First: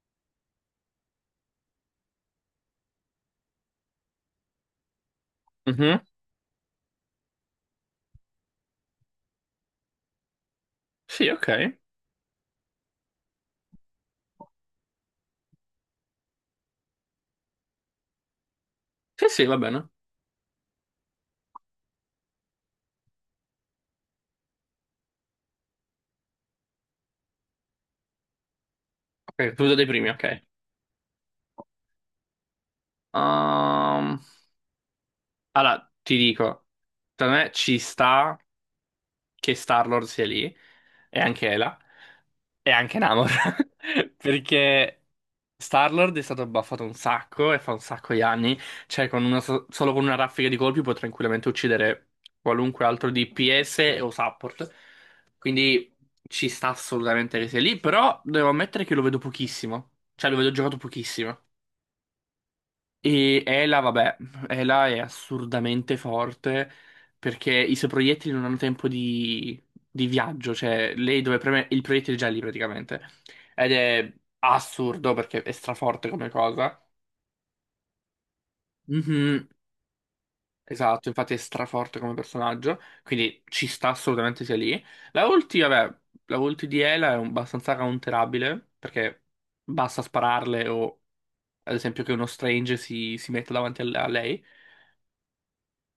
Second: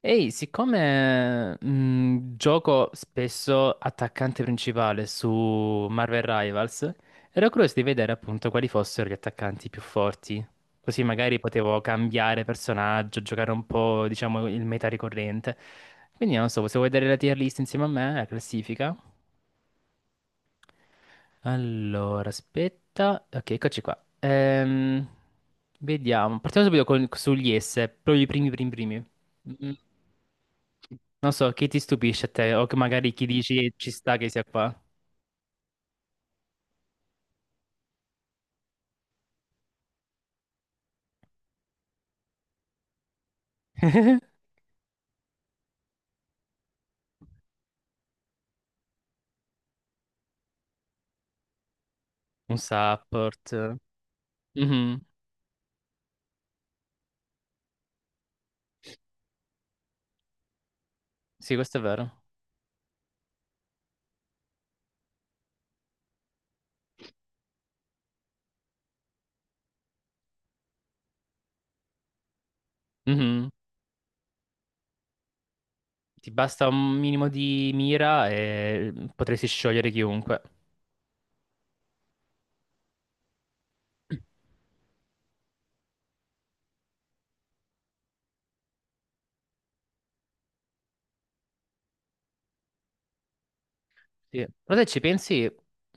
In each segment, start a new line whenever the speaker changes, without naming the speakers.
Ehi, siccome gioco spesso attaccante principale su
Mhm.
Marvel Rivals, ero curioso di vedere appunto quali fossero gli attaccanti più forti. Così
Sì,
magari
ok.
potevo cambiare personaggio, giocare un po', diciamo, il meta ricorrente. Quindi non so, se vuoi vedere la tier list insieme a me, la classifica.
Sì, sì, va bene.
Allora, aspetta. Ok, eccoci qua. Vediamo. Partiamo subito sugli S, proprio i primi, primi, primi.
Ok,
Mm,
tu dei primi, ok.
Non so, chi ti stupisce a te? O che magari chi dici ci sta
Ehm,
che sia qua?
allora, ti dico, da me ci sta che Star-Lord sia lì, e anche Ela, e anche Namor, perché Star-Lord è stato buffato un sacco, e fa un sacco di anni, cioè con una solo con una raffica di colpi può tranquillamente uccidere
Un
qualunque altro
support.
DPS o support,
Mhm.
quindi ci sta assolutamente che sia lì, però devo ammettere che lo vedo pochissimo, cioè lo vedo giocato pochissimo.
Sì, questo è vero.
E Ela, vabbè, Ela è assurdamente forte perché i suoi proiettili non hanno tempo di viaggio, cioè lei dove preme il proiettile è già lì praticamente.
Mhm.
Ed è assurdo perché è straforte come
Ti basta
cosa.
un minimo di mira e potresti
Mhm,
sciogliere chiunque.
esatto, infatti è straforte come personaggio, quindi ci sta assolutamente sia lì. La ulti, vabbè, la ulti di Ela è abbastanza counterabile perché basta spararle o ad esempio che uno Strange si metta davanti a lei.
Sì. Però se ci pensi,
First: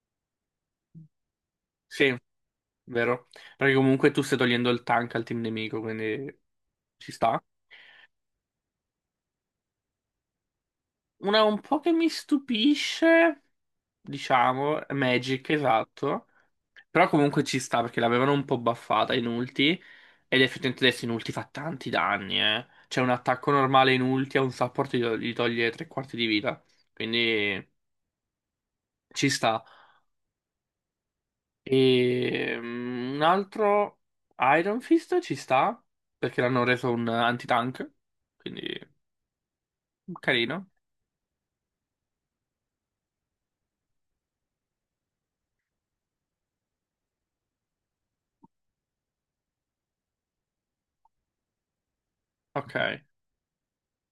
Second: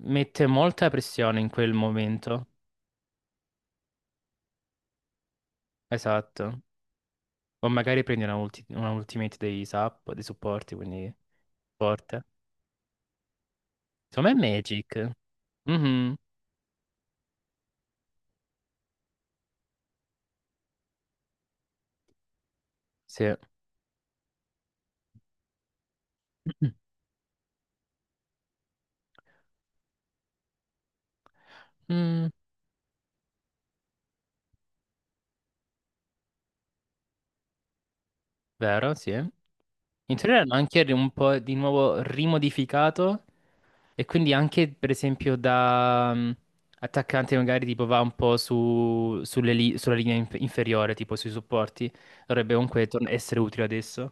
mette molta pressione in quel
Sì,
momento.
vero? Perché comunque tu stai togliendo il tank al team nemico, quindi
Esatto.
ci sta.
O magari prendi una, una ultimate dei dei supporti, quindi
Una un po' che mi
forte.
stupisce,
Secondo me è
diciamo, è
Magic.
Magic,
Mhm.
esatto. Però comunque ci sta perché l'avevano un po' buffata in ulti. Ed effettivamente adesso in ulti fa tanti danni, eh. C'è un
Sì.
attacco normale in ulti a un support gli toglie tre quarti di vita. Quindi ci sta.
Mm,
E un altro Iron Fist ci sta perché l'hanno reso un anti-tank. Quindi
vero, sì. In teoria l'hanno
carino.
anche un po' di nuovo rimodificato e quindi anche per esempio da attaccante magari tipo va un po' sulle sulla linea inferiore, tipo sui supporti, dovrebbe comunque
Ok.
essere utile adesso.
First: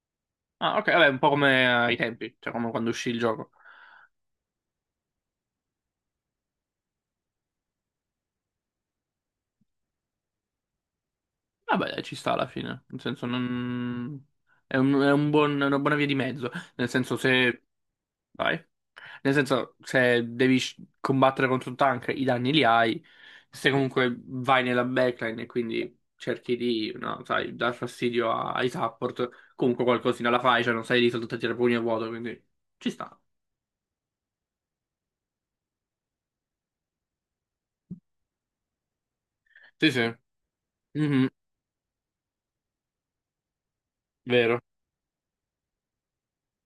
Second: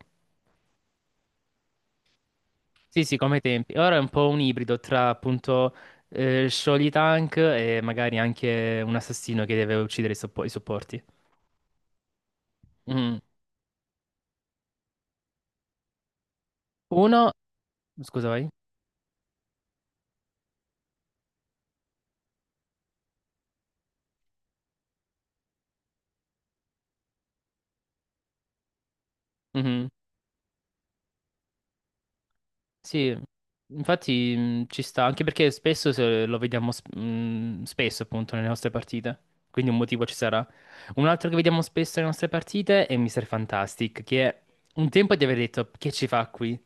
Ah, ok, vabbè, un po' come ai tempi, cioè come quando
Sì,
uscì
sì,
il
come ai
gioco.
tempi. Ora è un po' un ibrido tra appunto Sholy Tank e magari anche un assassino che deve uccidere i supporti.
Vabbè, dai, ci sta alla fine. Nel
Mhm.
senso, non. Una buona via di mezzo. Nel senso,
Uno,
se.
scusa, vai.
Vai. Nel senso, se devi combattere contro un tank, i danni li hai. Se comunque vai nella backline e quindi cerchi di, no, sai, dar fastidio ai support, comunque
Mhm.
qualcosina la fai, cioè non sei lì soltanto a tirare pugni a vuoto, quindi ci
Sì,
sta.
infatti ci sta, anche perché spesso se lo vediamo spesso appunto nelle nostre partite, quindi un
Sì,
motivo ci
sì.
sarà. Un
Mhm,
altro che vediamo spesso nelle nostre partite è Mr. Fantastic, che
vero.
un tempo di aver detto che ci fa qui,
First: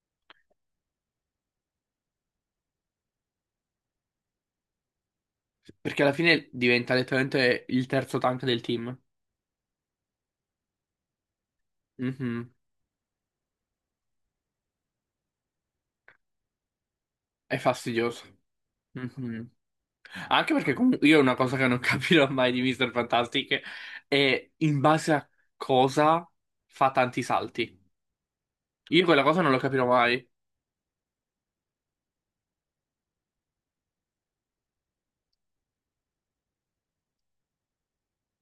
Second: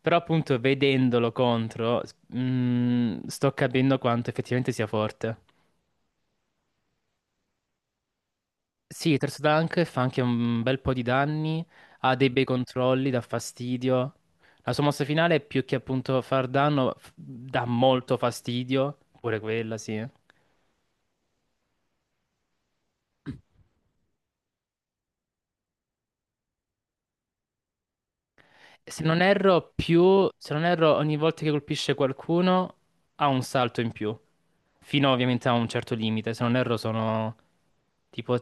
però appunto vedendolo contro sto capendo quanto effettivamente sia forte.
Perché alla fine diventa letteralmente il terzo tank del team.
Sì, Terzo Dunk fa anche un bel po' di danni, ha dei bei
Mhm.
controlli, dà fastidio. La sua mossa finale, più che appunto far danno,
È
dà molto
fastidioso.
fastidio, pure
Mhm.
quella, sì.
Anche perché comunque io una cosa che non capirò mai di Mr. Fantastic è in base a cosa fa tanti salti. Io quella cosa non lo capirò mai.
Se non erro, ogni volta che colpisce qualcuno ha un salto in più, fino ovviamente a un certo limite. Se non erro sono tipo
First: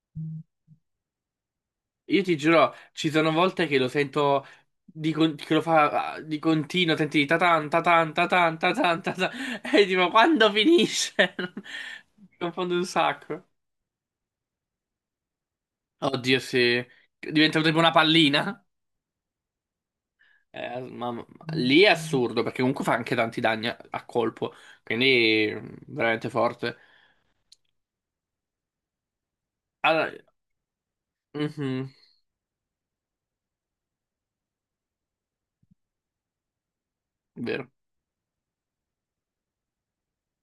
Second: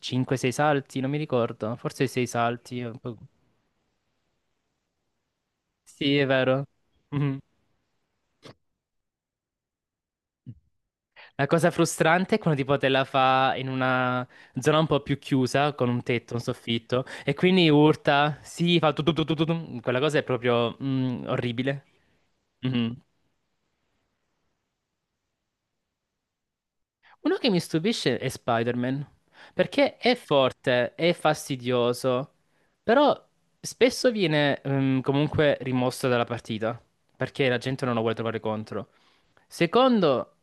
5-6 salti, non mi ricordo, forse
Io
6
ti giuro,
salti. Un
ci
po'.
sono volte che lo sento che lo fa
Sì, è
di
vero.
continuo, senti di
Mhm.
tatan, tatan, tatan, tatan, tatan, e tipo quando finisce?
La cosa frustrante
Mi
è quando
confondo
tipo
un
te la
sacco.
fa in una zona un po' più chiusa, con un tetto,
Oddio,
un
se
soffitto, e
diventa
quindi
tipo una
urta,
pallina,
si fa tu tu tu tu tu, tu. Quella cosa è proprio
eh, ma- ma- lì
orribile.
è assurdo perché comunque fa
Mhm.
anche tanti danni a colpo, quindi veramente forte.
Uno che mi stupisce è Spider-Man, perché
Allora,
è forte, è
mhm,
fastidioso, però spesso viene comunque rimosso dalla partita, perché la
vero.
gente non lo vuole trovare contro. Secondo,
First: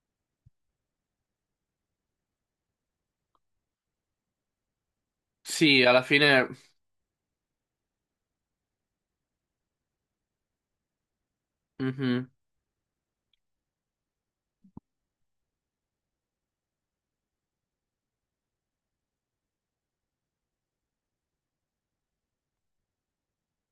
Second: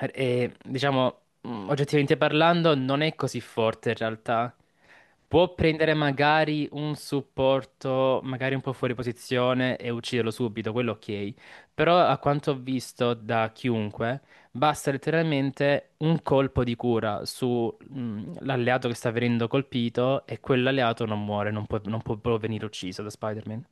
diciamo, oggettivamente parlando, non è così forte in realtà. Può
Sì,
prendere
alla fine,
magari un supporto, magari un po' fuori posizione e ucciderlo subito, quello ok. Però a
mhm.
quanto ho visto da chiunque... Basta letteralmente un colpo di cura sull'alleato che sta venendo colpito e quell'alleato non muore, non può, non può proprio venire ucciso da Spider-Man.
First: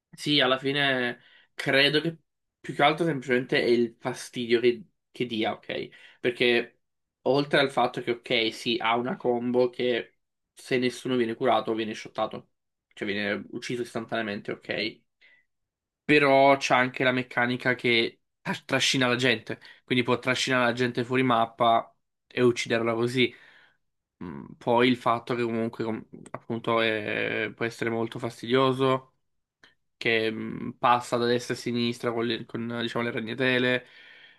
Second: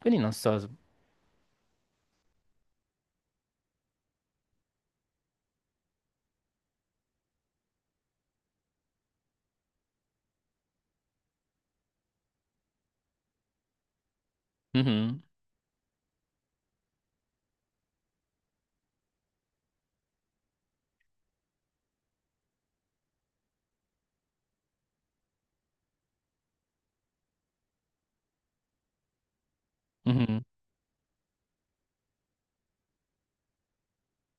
Quindi non
Sì,
so.
alla fine credo che più che altro semplicemente è il fastidio che dia, ok? Perché oltre al fatto che, ok, sì, ha una combo che se nessuno viene curato viene shottato, cioè viene ucciso istantaneamente, ok?
Mhm,
Però c'ha anche la meccanica che trascina la gente, quindi può trascinare la gente fuori mappa e ucciderla così. Poi il fatto che comunque appunto può essere molto fastidioso che
mhm,
passa da destra a sinistra con, diciamo, le ragnatele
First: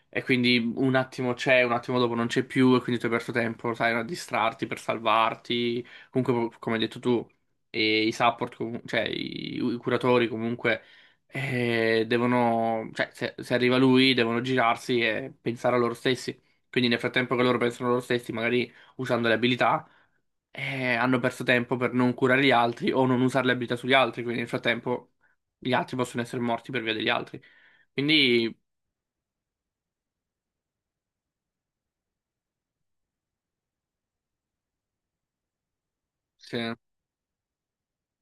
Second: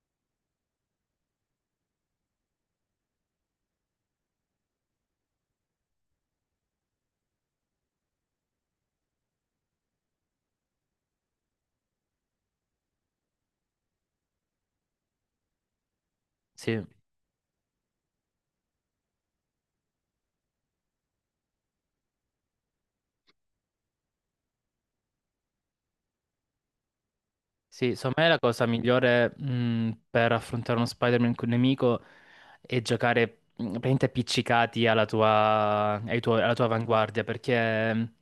e quindi un attimo c'è, un attimo dopo non c'è più e quindi tu hai perso tempo, sai, a distrarti per salvarti. Comunque, come hai detto tu, e i support, cioè i curatori comunque devono, cioè se arriva lui devono girarsi e pensare a loro stessi.
sì.
Quindi nel frattempo che loro pensano a loro stessi, magari usando le abilità hanno perso tempo per non curare gli altri o non usare le abilità sugli altri, quindi nel frattempo gli altri possono essere morti per via degli altri.
Sì, secondo me la
Quindi,
cosa migliore per affrontare uno Spider-Man con un nemico è giocare praticamente appiccicati alla tua, alla
sì,
tua avanguardia, perché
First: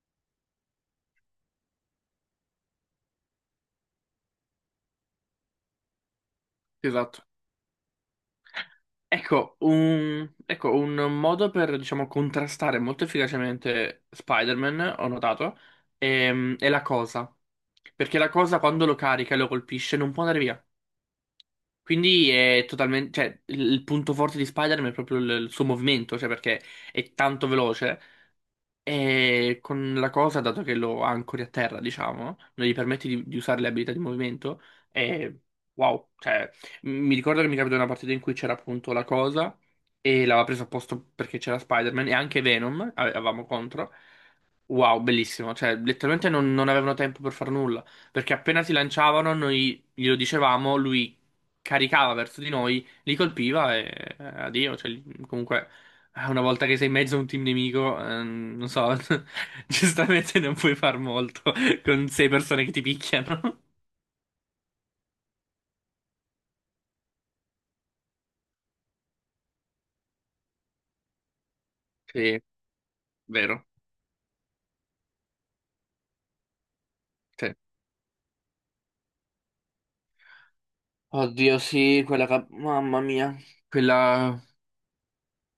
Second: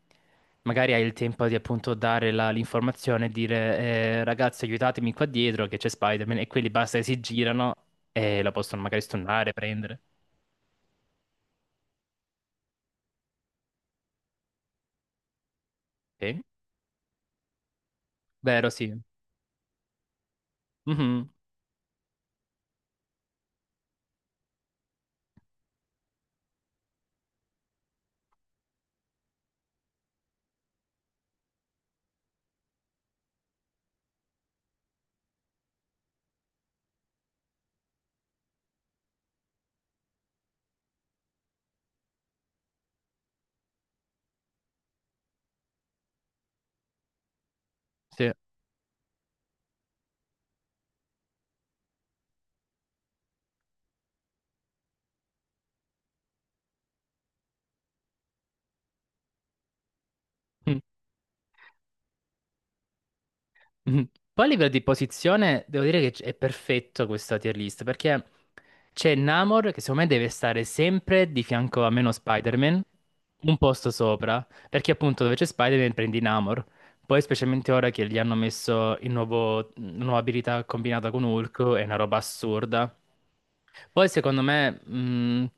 magari hai il tempo di appunto dare l'informazione e dire ragazzi aiutatemi qua dietro che c'è Spider-Man e quelli basta che si
esatto.
girano e la possono magari stunnare,
Ecco,
prendere.
un, modo per, diciamo, contrastare molto efficacemente Spider-Man, ho notato,
Sì?
è la cosa. Perché la cosa
Vero,
quando
sì.
lo carica e lo colpisce non può andare via.
Mhm.
Quindi è totalmente, cioè, il punto forte di Spider-Man è proprio il suo movimento, cioè perché è tanto veloce. E con la cosa, dato che lo ancori a terra, diciamo, non gli permetti di usare le abilità di movimento, è wow. Cioè, mi ricordo che mi capitò una partita in cui c'era appunto la cosa e l'aveva presa a posto perché c'era Spider-Man e anche Venom avevamo contro. Wow, bellissimo. Cioè, letteralmente non avevano tempo per far nulla. Perché appena si lanciavano, noi glielo dicevamo, lui caricava verso di noi, li colpiva e addio. Cioè, comunque, una volta che sei in mezzo a un team nemico, non so, giustamente non puoi
Sì.
far molto con sei persone che ti picchiano.
Mhm. Poi a livello di posizione devo dire che è perfetto questa tier list perché c'è Namor che secondo me deve stare sempre di fianco a meno
Sì.
Spider-Man, un
Vero.
posto sopra, perché appunto dove c'è Spider-Man prendi Namor. Poi
Sì.
specialmente ora che gli hanno messo il nuovo, la nuova abilità combinata con
Oddio,
Hulk, è una
sì,
roba
quella
assurda.
Mamma mia.
Poi secondo
Quella.
me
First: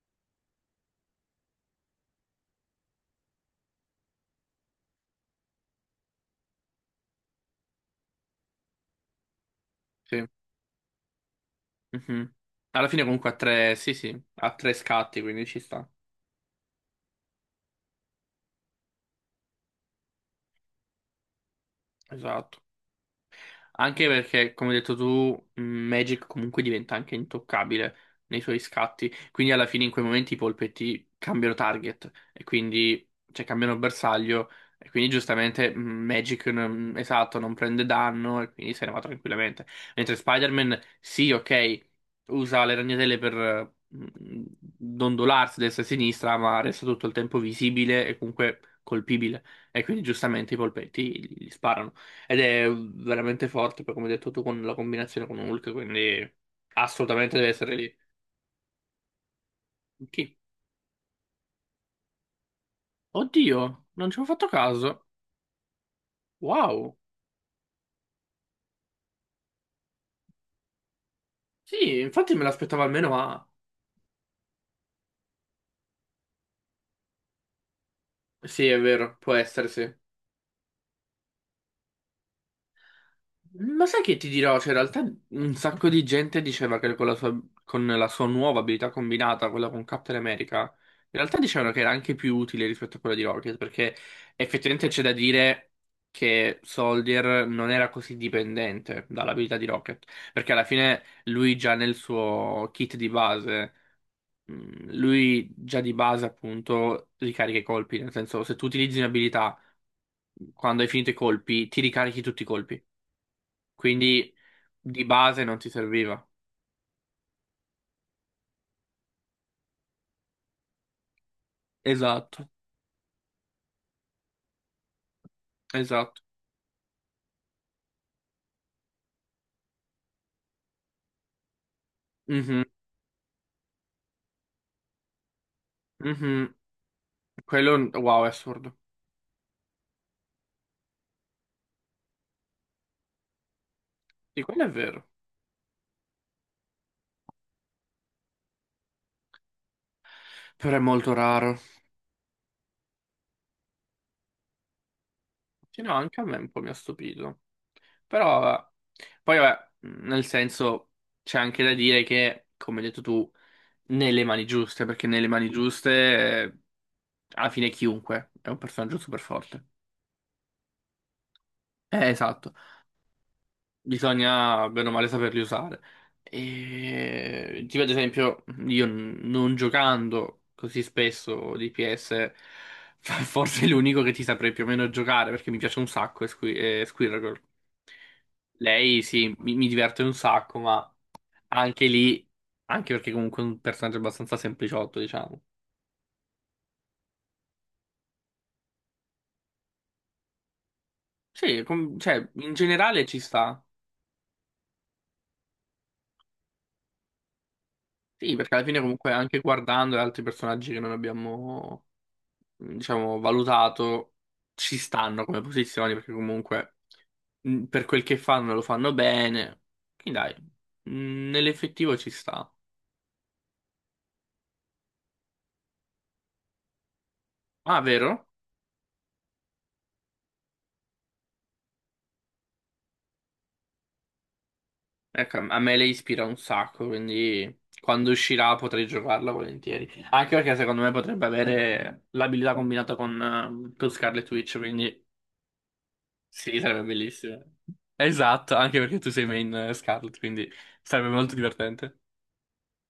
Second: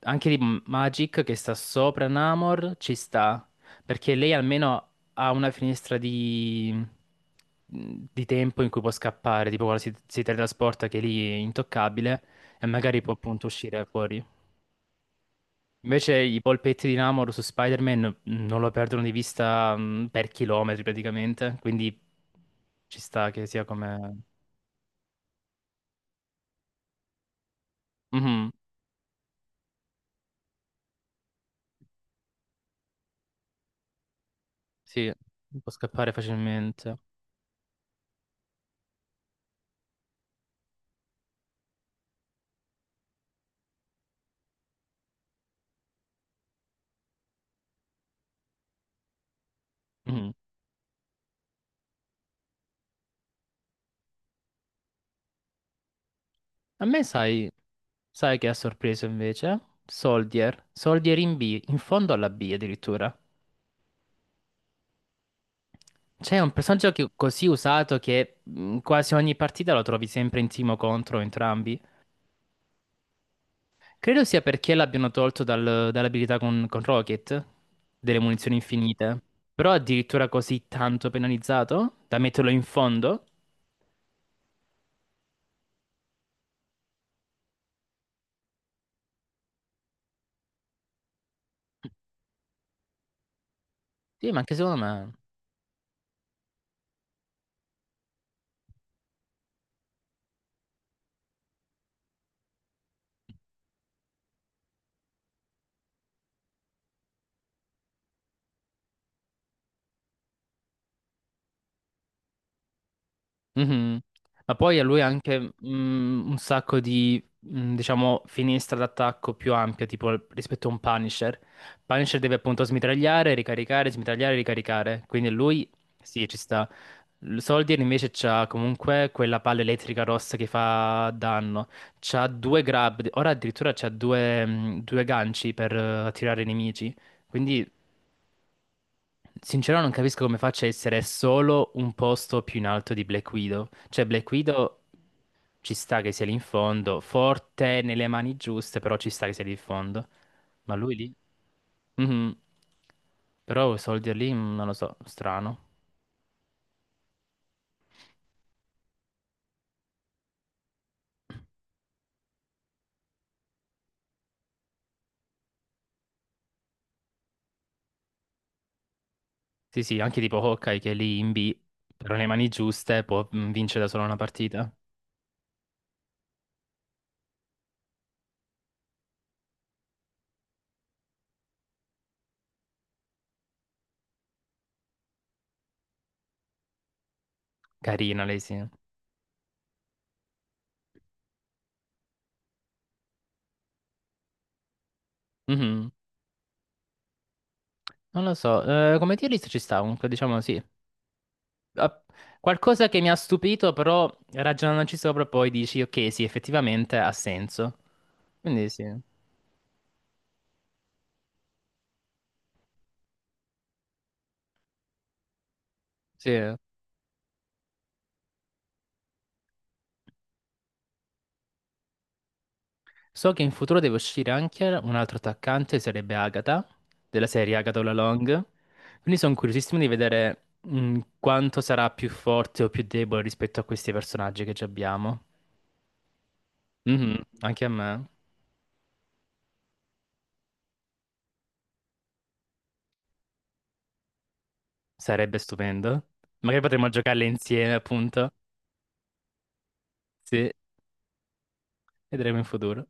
anche di Magic che sta sopra Namor ci sta, perché lei almeno ha una finestra di tempo in cui può scappare, tipo quando si
Sì.
teletrasporta che lì è intoccabile
Mhm.
e
Alla
magari
fine
può
comunque ha
appunto
tre.
uscire
Sì, sì,
fuori.
ha tre scatti, quindi ci sta.
Invece i polpetti di Namor su Spider-Man non lo perdono di vista per chilometri praticamente, quindi
Esatto.
ci sta che sia
Anche
come...
perché, come hai detto tu, Magic comunque diventa anche intoccabile nei
Mhm,
suoi scatti. Quindi alla fine in quei momenti i polpetti cambiano target e quindi cioè, cambiano bersaglio. E
sì,
quindi
può
giustamente
scappare
Magic
facilmente.
esatto, non prende danno e quindi se ne va tranquillamente. Mentre Spider-Man, sì, ok, usa le ragnatele per dondolarsi destra e sinistra, ma resta tutto il tempo visibile e comunque colpibile. E quindi
Mhm.
giustamente i polpetti gli sparano. Ed è veramente forte, poi come hai detto tu, con la combinazione con Hulk, quindi
A me
assolutamente deve
sai,
essere lì.
sai che ha sorpreso invece?
Chi?
Soldier, Soldier in B, in fondo alla B addirittura.
Oddio, non ci ho fatto caso.
C'è un personaggio
Wow.
così usato che quasi ogni partita lo trovi sempre in team o contro entrambi.
Sì, infatti me l'aspettavo almeno, ma.
Credo sia perché l'abbiano tolto dall'abilità con Rocket, delle munizioni
Sì, è vero,
infinite.
può essere,
Però
sì.
addirittura così tanto penalizzato da metterlo in fondo?
Ma sai che ti dirò? Cioè, in realtà un sacco di gente diceva che con la sua nuova abilità combinata, quella con Captain America, in realtà dicevano che era anche più utile rispetto a quella di Rocket, perché
Sì, ma anche secondo
effettivamente c'è
me.
da dire che Soldier non era così dipendente dall'abilità di Rocket, perché alla fine lui già nel suo kit di base, lui già di base appunto ricarica i colpi, nel senso se tu utilizzi un'abilità quando hai finito i colpi, ti ricarichi tutti i colpi.
Mhm.
Quindi
Ma poi a lui
di
anche
base non ti serviva.
un sacco di, diciamo, finestra d'attacco più ampia, tipo rispetto a un Punisher. Punisher deve
Esatto,
appunto smitragliare, ricaricare, smitragliare, ricaricare. Quindi lui,
esatto.
sì, ci sta. Soldier invece c'ha comunque quella palla elettrica rossa che fa danno. C'ha due
Mhm,
grab, ora addirittura c'ha due ganci per attirare i
mhm.
nemici. Quindi
Quello, wow, è assurdo.
sincero, non capisco come faccia a essere solo un posto più in alto di Black Widow. Cioè, Black
Di quello è
Widow
vero.
ci sta che sia lì in fondo, forte nelle mani giuste, però ci sta che sia lì in fondo. Ma
Però è
lui
molto
lì?
raro.
Mhm. Però Soldier lì, non lo so, strano.
Sì, no, anche a me un po' mi ha stupito. Però, vabbè. Poi, vabbè, nel senso, c'è anche da dire che, come hai detto tu, nelle mani giuste, perché nelle mani giuste, eh, alla fine chiunque è un personaggio super forte.
Sì, sì, anche tipo Hawkeye che è lì in B, però nelle mani
Esatto.
giuste può mm, vincere da solo una
Bisogna
partita.
bene o male saperli usare. E tipo ad esempio, io non giocando così spesso di PS, forse è l'unico che ti saprei più o meno giocare perché mi piace un sacco è è Squirrel.
Carina lei, sì.
Lei sì, mi diverte un sacco, ma anche lì, anche perché comunque è un personaggio abbastanza sempliciotto, diciamo.
Mhm. Non lo so, come tier list ci sta, comunque diciamo sì.
Sì,
Ah,
cioè, in
qualcosa che
generale
mi ha
ci sta.
stupito, però ragionandoci sopra poi dici, ok, sì, effettivamente ha senso.
Sì, perché alla
Quindi
fine
sì,
comunque anche guardando gli altri personaggi che non abbiamo diciamo, valutato, ci stanno come posizioni perché
sì.
comunque per quel che fanno lo fanno bene. Quindi dai, nell'effettivo ci sta.
So che in futuro deve uscire anche un altro attaccante, sarebbe Agatha, della serie Agatha
Ah,
All
vero?
Along. Quindi sono curiosissimo di vedere quanto sarà più forte o più debole rispetto a questi personaggi che già abbiamo.
Ecco, a me lei ispira un sacco,
Mhm.
quindi
Anche a me
quando uscirà potrei giocarla volentieri. Anche perché secondo me potrebbe avere l'abilità combinata con Scarlet Witch, quindi
sarebbe stupendo.
sì,
Magari
sarebbe
potremmo giocarle
bellissimo.
insieme, appunto.
Esatto, anche perché tu sei main Scarlet,
Sì,
quindi sarebbe molto divertente.
vedremo in futuro.